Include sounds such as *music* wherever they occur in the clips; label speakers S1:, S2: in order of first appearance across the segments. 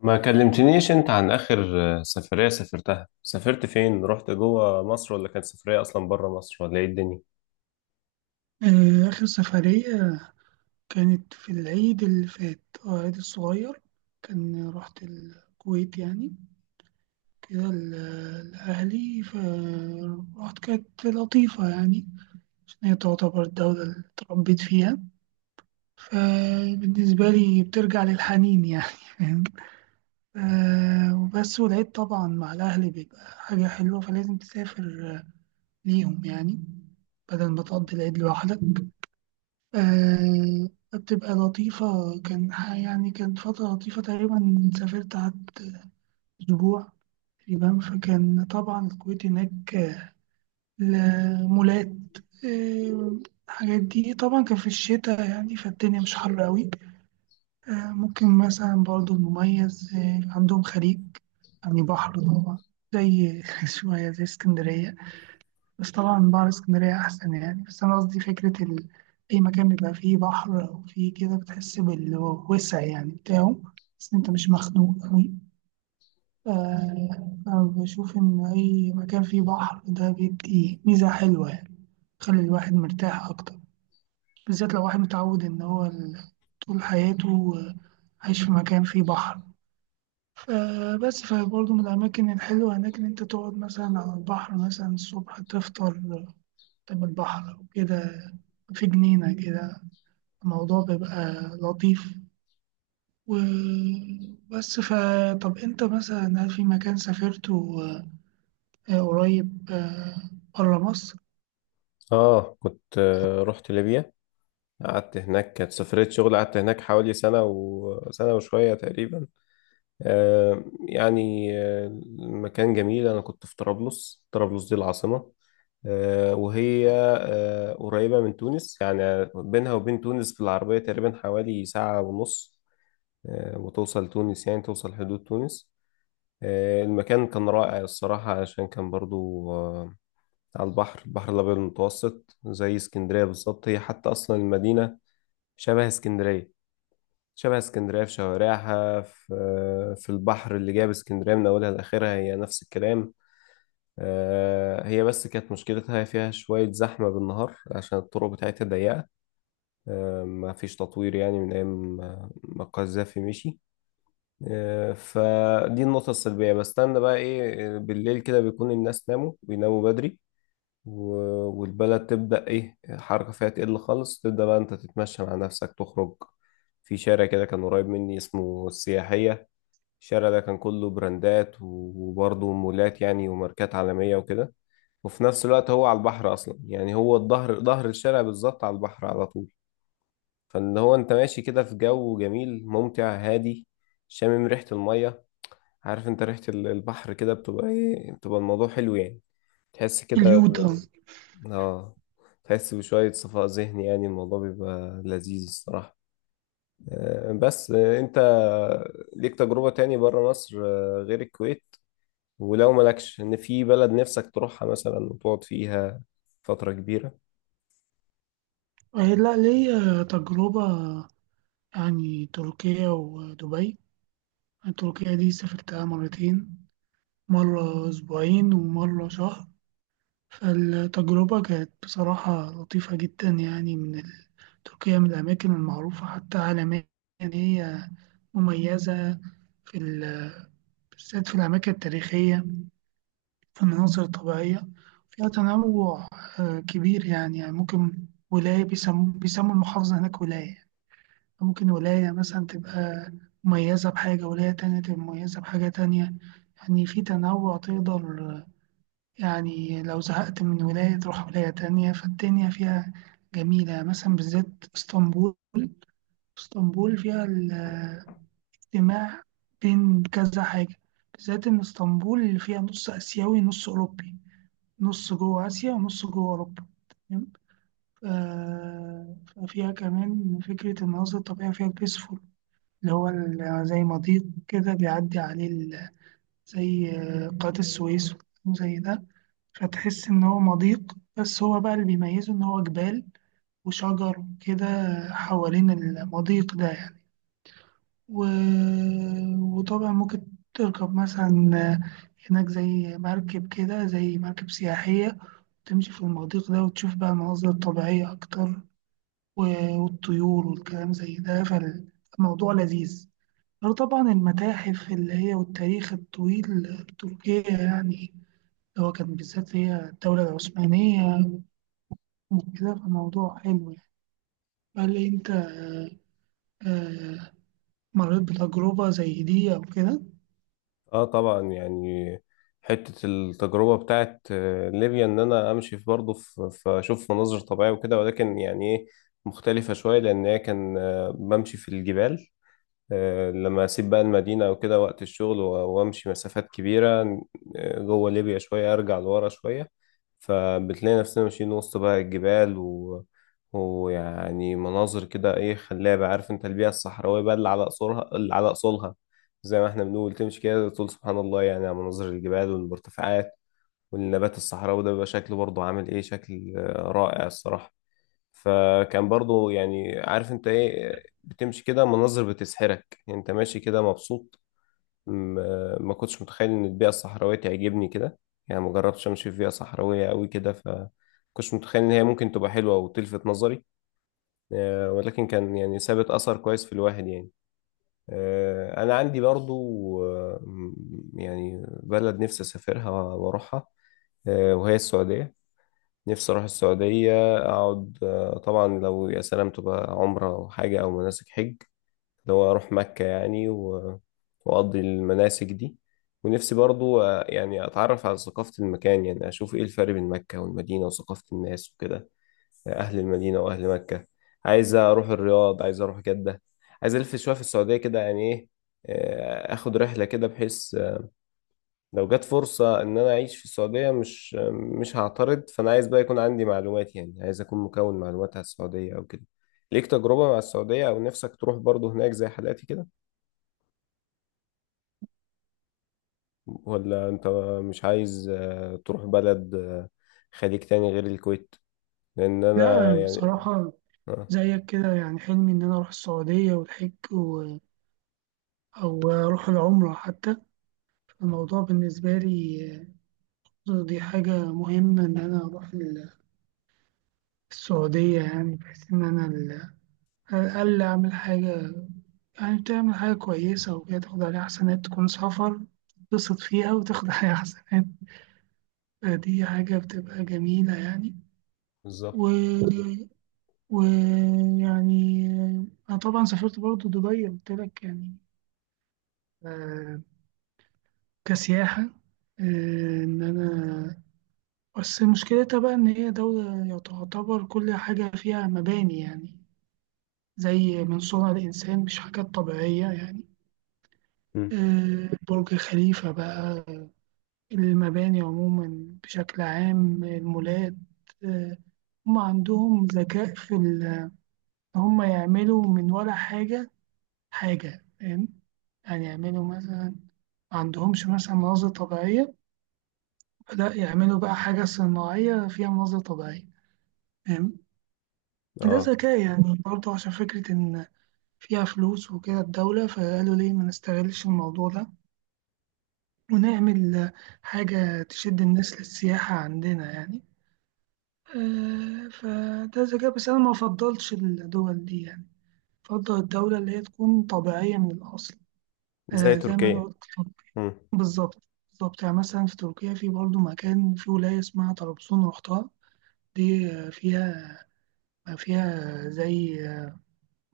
S1: ما كلمتنيش انت عن اخر سفرية سافرتها. سافرت فين؟ رحت جوه مصر ولا كانت سفرية اصلا بره مصر، ولا ايه الدنيا؟
S2: آه، آخر سفرية كانت في العيد اللي فات. آه، العيد الصغير. كان رحت الكويت يعني كده لأهلي فرحت، كانت لطيفة يعني عشان هي تعتبر الدولة اللي اتربيت فيها، فبالنسبة لي بترجع للحنين يعني *laughs* فاهم. آه، وبس، والعيد طبعا مع الأهل بيبقى حاجة حلوة فلازم تسافر آه، ليهم يعني، بدل ما تقضي العيد لوحدك. آه، بتبقى لطيفة. يعني كانت فترة لطيفة تقريبا، سافرت قعدت أسبوع في اليابان، فكان طبعا الكويت هناك آه، المولات آه، الحاجات دي، طبعا كان في الشتاء يعني فالدنيا مش حر قوي. آه، ممكن مثلا برضو المميز آه، عندهم خليج يعني بحر طبعا، زي *laughs* شوية زي اسكندرية. بس طبعا بحر اسكندرية أحسن يعني، بس أنا قصدي فكرة أي مكان بيبقى فيه بحر أو فيه كده بتحس بالوسع يعني بتاعه، بس أنت مش مخنوق أوي. ف- أنا بشوف إن أي مكان فيه بحر ده بيدي ميزة حلوة يعني، بيخلي الواحد مرتاح أكتر، بالذات لو واحد متعود إن هو طول حياته عايش في مكان فيه بحر. فبس، فبرضه من الأماكن الحلوة هناك إن أنت تقعد مثلا على البحر، مثلا الصبح تفطر قدام البحر أو كده، في جنينة كده، الموضوع بيبقى لطيف. وبس، فطب أنت مثلا هل في مكان سافرته آه، قريب آه، برا مصر؟
S1: اه، كنت رحت ليبيا. قعدت هناك، كانت سفرية شغل. قعدت هناك حوالي سنة وسنة وشوية تقريبا. يعني المكان جميل. انا كنت في طرابلس. طرابلس دي العاصمة، وهي قريبة من تونس. يعني بينها وبين تونس في العربية تقريبا حوالي ساعة ونص، وتوصل تونس، يعني توصل حدود تونس. المكان كان رائع الصراحة، علشان كان برضو على البحر، البحر الأبيض المتوسط، زي اسكندرية بالظبط. هي حتى أصلا المدينة شبه اسكندرية. شبه اسكندرية في شوارعها، في البحر اللي جاب اسكندرية من أولها لآخرها، هي نفس الكلام. هي بس كانت مشكلتها فيها شوية زحمة بالنهار، عشان الطرق بتاعتها ضيقة. ما فيش تطوير يعني من أيام ما القذافي مشي. فدي النقطة السلبية. بستنى بقى ايه؟ بالليل كده بيكون الناس ناموا، بيناموا بدري، و- والبلد تبدأ ايه، الحركة فيها تقل خالص. تبدأ بقى انت تتمشى مع نفسك، تخرج في شارع كده كان قريب مني، اسمه السياحية. الشارع ده كان كله براندات وبرضه مولات يعني، وماركات عالمية وكده. وفي نفس الوقت هو على البحر أصلا، يعني هو ظهر الشارع بالظبط على البحر على طول. فاللي هو انت ماشي كده في جو جميل ممتع هادي، شامم ريحة المية. عارف انت ريحة البحر كده بتبقى ايه؟ بتبقى الموضوع حلو يعني، تحس كده.
S2: اليوتا.
S1: اه، تحس بشوية صفاء ذهني. يعني الموضوع بيبقى لذيذ الصراحة. بس انت ليك تجربة تاني بره مصر غير الكويت؟ ولو مالكش، ان في بلد نفسك تروحها مثلا وتقعد فيها فترة كبيرة؟
S2: آه، لا ليا تجربة يعني، تركيا ودبي. تركيا دي سافرتها مرتين، مرة أسبوعين ومرة شهر، فالتجربة كانت بصراحة لطيفة جدا يعني. من تركيا من الأماكن المعروفة حتى عالميا إن هي مميزة في بالذات في الأماكن التاريخية، في المناظر الطبيعية، فيها تنوع آه، كبير يعني، يعني ممكن ولاية، بيسموا المحافظة هناك ولاية، ممكن ولاية مثلا تبقى مميزة بحاجة، ولاية تانية تبقى مميزة بحاجة تانية، يعني في تنوع تقدر، يعني لو زهقت من ولاية تروح ولاية تانية، فالدنيا فيها جميلة. مثلا بالذات اسطنبول، اسطنبول فيها الاجتماع بين كذا حاجة، بالذات إن اسطنبول اللي فيها نص آسيوي نص أوروبي، نص جوه آسيا ونص جوه أوروبا، تمام؟ ف- ففيها كمان فكرة المناظر الطبيعية، فيها البيسفول، اللي هو زي مضيق كده بيعدي عليه زي آه، قناة السويس وزي ده، فتحس إن هو مضيق، بس هو بقى اللي بيميزه إن هو جبال وشجر كده حوالين المضيق ده يعني. و... وطبعا ممكن تركب مثلا هناك زي مركب كده، زي مركب سياحية، تمشي في المضيق ده وتشوف بقى المناظر الطبيعية أكتر، والطيور والكلام زي ده، فالموضوع لذيذ. غير طبعا المتاحف اللي هي والتاريخ الطويل التركية يعني، اللي هو كان بالذات هي الدولة العثمانية وكده، فالموضوع حلو يعني. هل أنت آه، آه، مريت بتجربة زي دي أو كده؟
S1: اه طبعا. يعني حتة التجربة بتاعت ليبيا، ان انا امشي في برضه اشوف مناظر طبيعية وكده، ولكن يعني ايه، مختلفة شوية، لان هي كان بمشي في الجبال. لما اسيب بقى المدينه او كده وقت الشغل، و- وامشي مسافات كبيره جوه ليبيا شويه، ارجع لورا شويه. فبتلاقي نفسنا ماشيين وسط بقى الجبال ويعني مناظر كده ايه، خلابه. عارف انت البيئه الصحراويه بقى، اللي على اصولها اللي على اصولها، زي ما احنا بنقول، تمشي كده تقول سبحان الله يعني، على مناظر الجبال والمرتفعات والنبات الصحراوي. ده بيبقى شكله برضه عامل ايه، شكل رائع الصراحه. فكان برضو يعني، عارف انت ايه، بتمشي كده مناظر بتسحرك يعني، انت ماشي كده مبسوط. ما كنتش متخيل ان البيئة الصحراوية تعجبني كده. يعني ما جربتش امشي في بيئة صحراوية قوي كده، ف كنتش متخيل ان هي ممكن تبقى حلوة وتلفت نظري. ولكن كان يعني سابت اثر كويس في الواحد يعني. انا عندي برضو يعني بلد نفسي اسافرها واروحها، وهي السعودية. نفسي أروح السعودية أقعد. طبعا لو يا سلام تبقى عمرة أو حاجة، أو مناسك حج، اللي هو أروح مكة يعني، و- وأقضي المناسك دي. ونفسي برضو يعني أتعرف على ثقافة المكان، يعني أشوف إيه الفرق بين مكة والمدينة وثقافة الناس وكده، أهل المدينة وأهل مكة. عايز أروح الرياض، عايز أروح جدة، عايز ألف شوية في السعودية كده. يعني إيه، آخد رحلة كده، بحيث لو جت فرصة إن أنا أعيش في السعودية، مش هعترض. فأنا عايز بقى يكون عندي معلومات، يعني عايز أكون مكون معلومات على السعودية أو كده. ليك تجربة مع السعودية، أو نفسك تروح برضه هناك زي حالاتي كده؟ ولا أنت مش عايز تروح بلد خليج تاني غير الكويت؟ لأن
S2: لا
S1: أنا يعني.
S2: بصراحة
S1: آه.
S2: زيك كده، يعني حلمي إن أنا أروح السعودية والحج و... أو أروح العمرة حتى. الموضوع بالنسبة لي دي حاجة مهمة، إن أنا أروح السعودية يعني، بحيث إن أنا على الأقل أعمل حاجة، يعني تعمل حاجة كويسة وكده، تاخد عليها حسنات، تكون سفر تتبسط فيها وتاخد عليها حسنات، دي حاجة بتبقى جميلة يعني. و...
S1: بالظبط.
S2: ويعني أنا طبعا سافرت برضو دبي قلت لك يعني، آه، كسياحة، آه، إن أنا، بس مشكلتها بقى إن هي دولة تعتبر كل حاجة فيها مباني يعني، زي من صنع الإنسان، مش حاجات طبيعية يعني.
S1: مم.
S2: آه، برج خليفة بقى، المباني عموما بشكل عام، المولات، آه، هم عندهم ذكاء في إن هم يعملوا من ولا حاجة، حاجة، فاهم؟ يعني يعملوا مثلا، ما عندهمش مثلا مناظر طبيعية، لا يعملوا بقى حاجة صناعية فيها مناظر طبيعية، فاهم. ده
S1: آه.
S2: ذكاء يعني برضه، عشان فكرة إن فيها فلوس وكده الدولة، فقالوا ليه ما نستغلش الموضوع ده ونعمل حاجة تشد الناس للسياحة عندنا يعني. آه، فده ذكاء، بس أنا ما أفضلش الدول دي يعني، أفضل الدولة اللي هي تكون طبيعية من الأصل،
S1: زي
S2: آه، زي ما أنا
S1: تركيا.
S2: قلت.
S1: مم.
S2: بالظبط، بالظبط، يعني مثلا في تركيا في برضه مكان في ولاية اسمها طرابزون رحتها، دي آه، فيها، فيها زي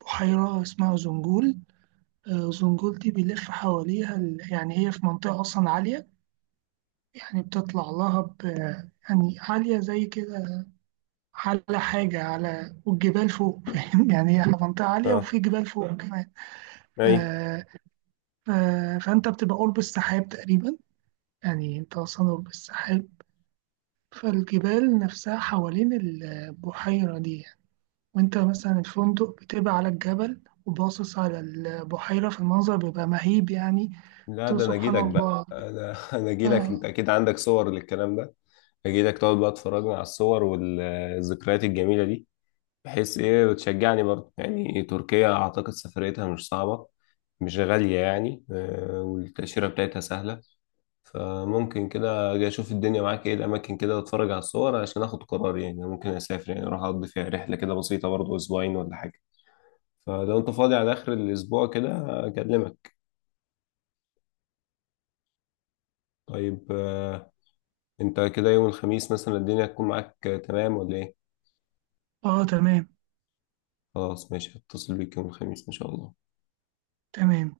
S2: بحيرة اسمها زنجول. آه، زنجول دي بيلف حواليها يعني هي في منطقة أصلا عالية، يعني بتطلع لها ب، يعني عالية زي كده، على حاجة على، والجبال فوق *laughs* فاهم يعني، هي منطقة عالية
S1: آه.
S2: وفي جبال فوق كمان.
S1: أيوه.
S2: آه، آه، فأنت بتبقى قرب السحاب تقريبا، يعني أنت أصلا قرب السحاب، فالجبال نفسها حوالين البحيرة دي، وانت مثلا الفندق بتبقى على الجبل وباصص على البحيرة، في المنظر بيبقى مهيب يعني،
S1: لا،
S2: تقول
S1: ده انا
S2: سبحان
S1: اجيلك بقى،
S2: الله.
S1: انا *laughs* انا اجيلك، انت
S2: اه،
S1: اكيد عندك صور للكلام ده. اجيلك تقعد بقى تفرجنا على الصور والذكريات الجميله دي، بحيث ايه، وتشجعني برضه. يعني تركيا اعتقد سفريتها مش صعبه، مش غاليه يعني، والتاشيره بتاعتها سهله. فممكن كده اجي اشوف الدنيا معاك، ايه الاماكن كده، واتفرج على الصور عشان اخد قرار. يعني ممكن اسافر، يعني اروح اقضي فيها رحله كده بسيطه برضه، اسبوعين ولا حاجه. فلو انت فاضي على اخر الاسبوع كده، اكلمك. طيب انت كده يوم الخميس مثلا الدنيا هتكون معاك تمام ولا ايه؟
S2: اه تمام،
S1: خلاص ماشي، هتصل بيك يوم الخميس ان شاء الله.
S2: تمام.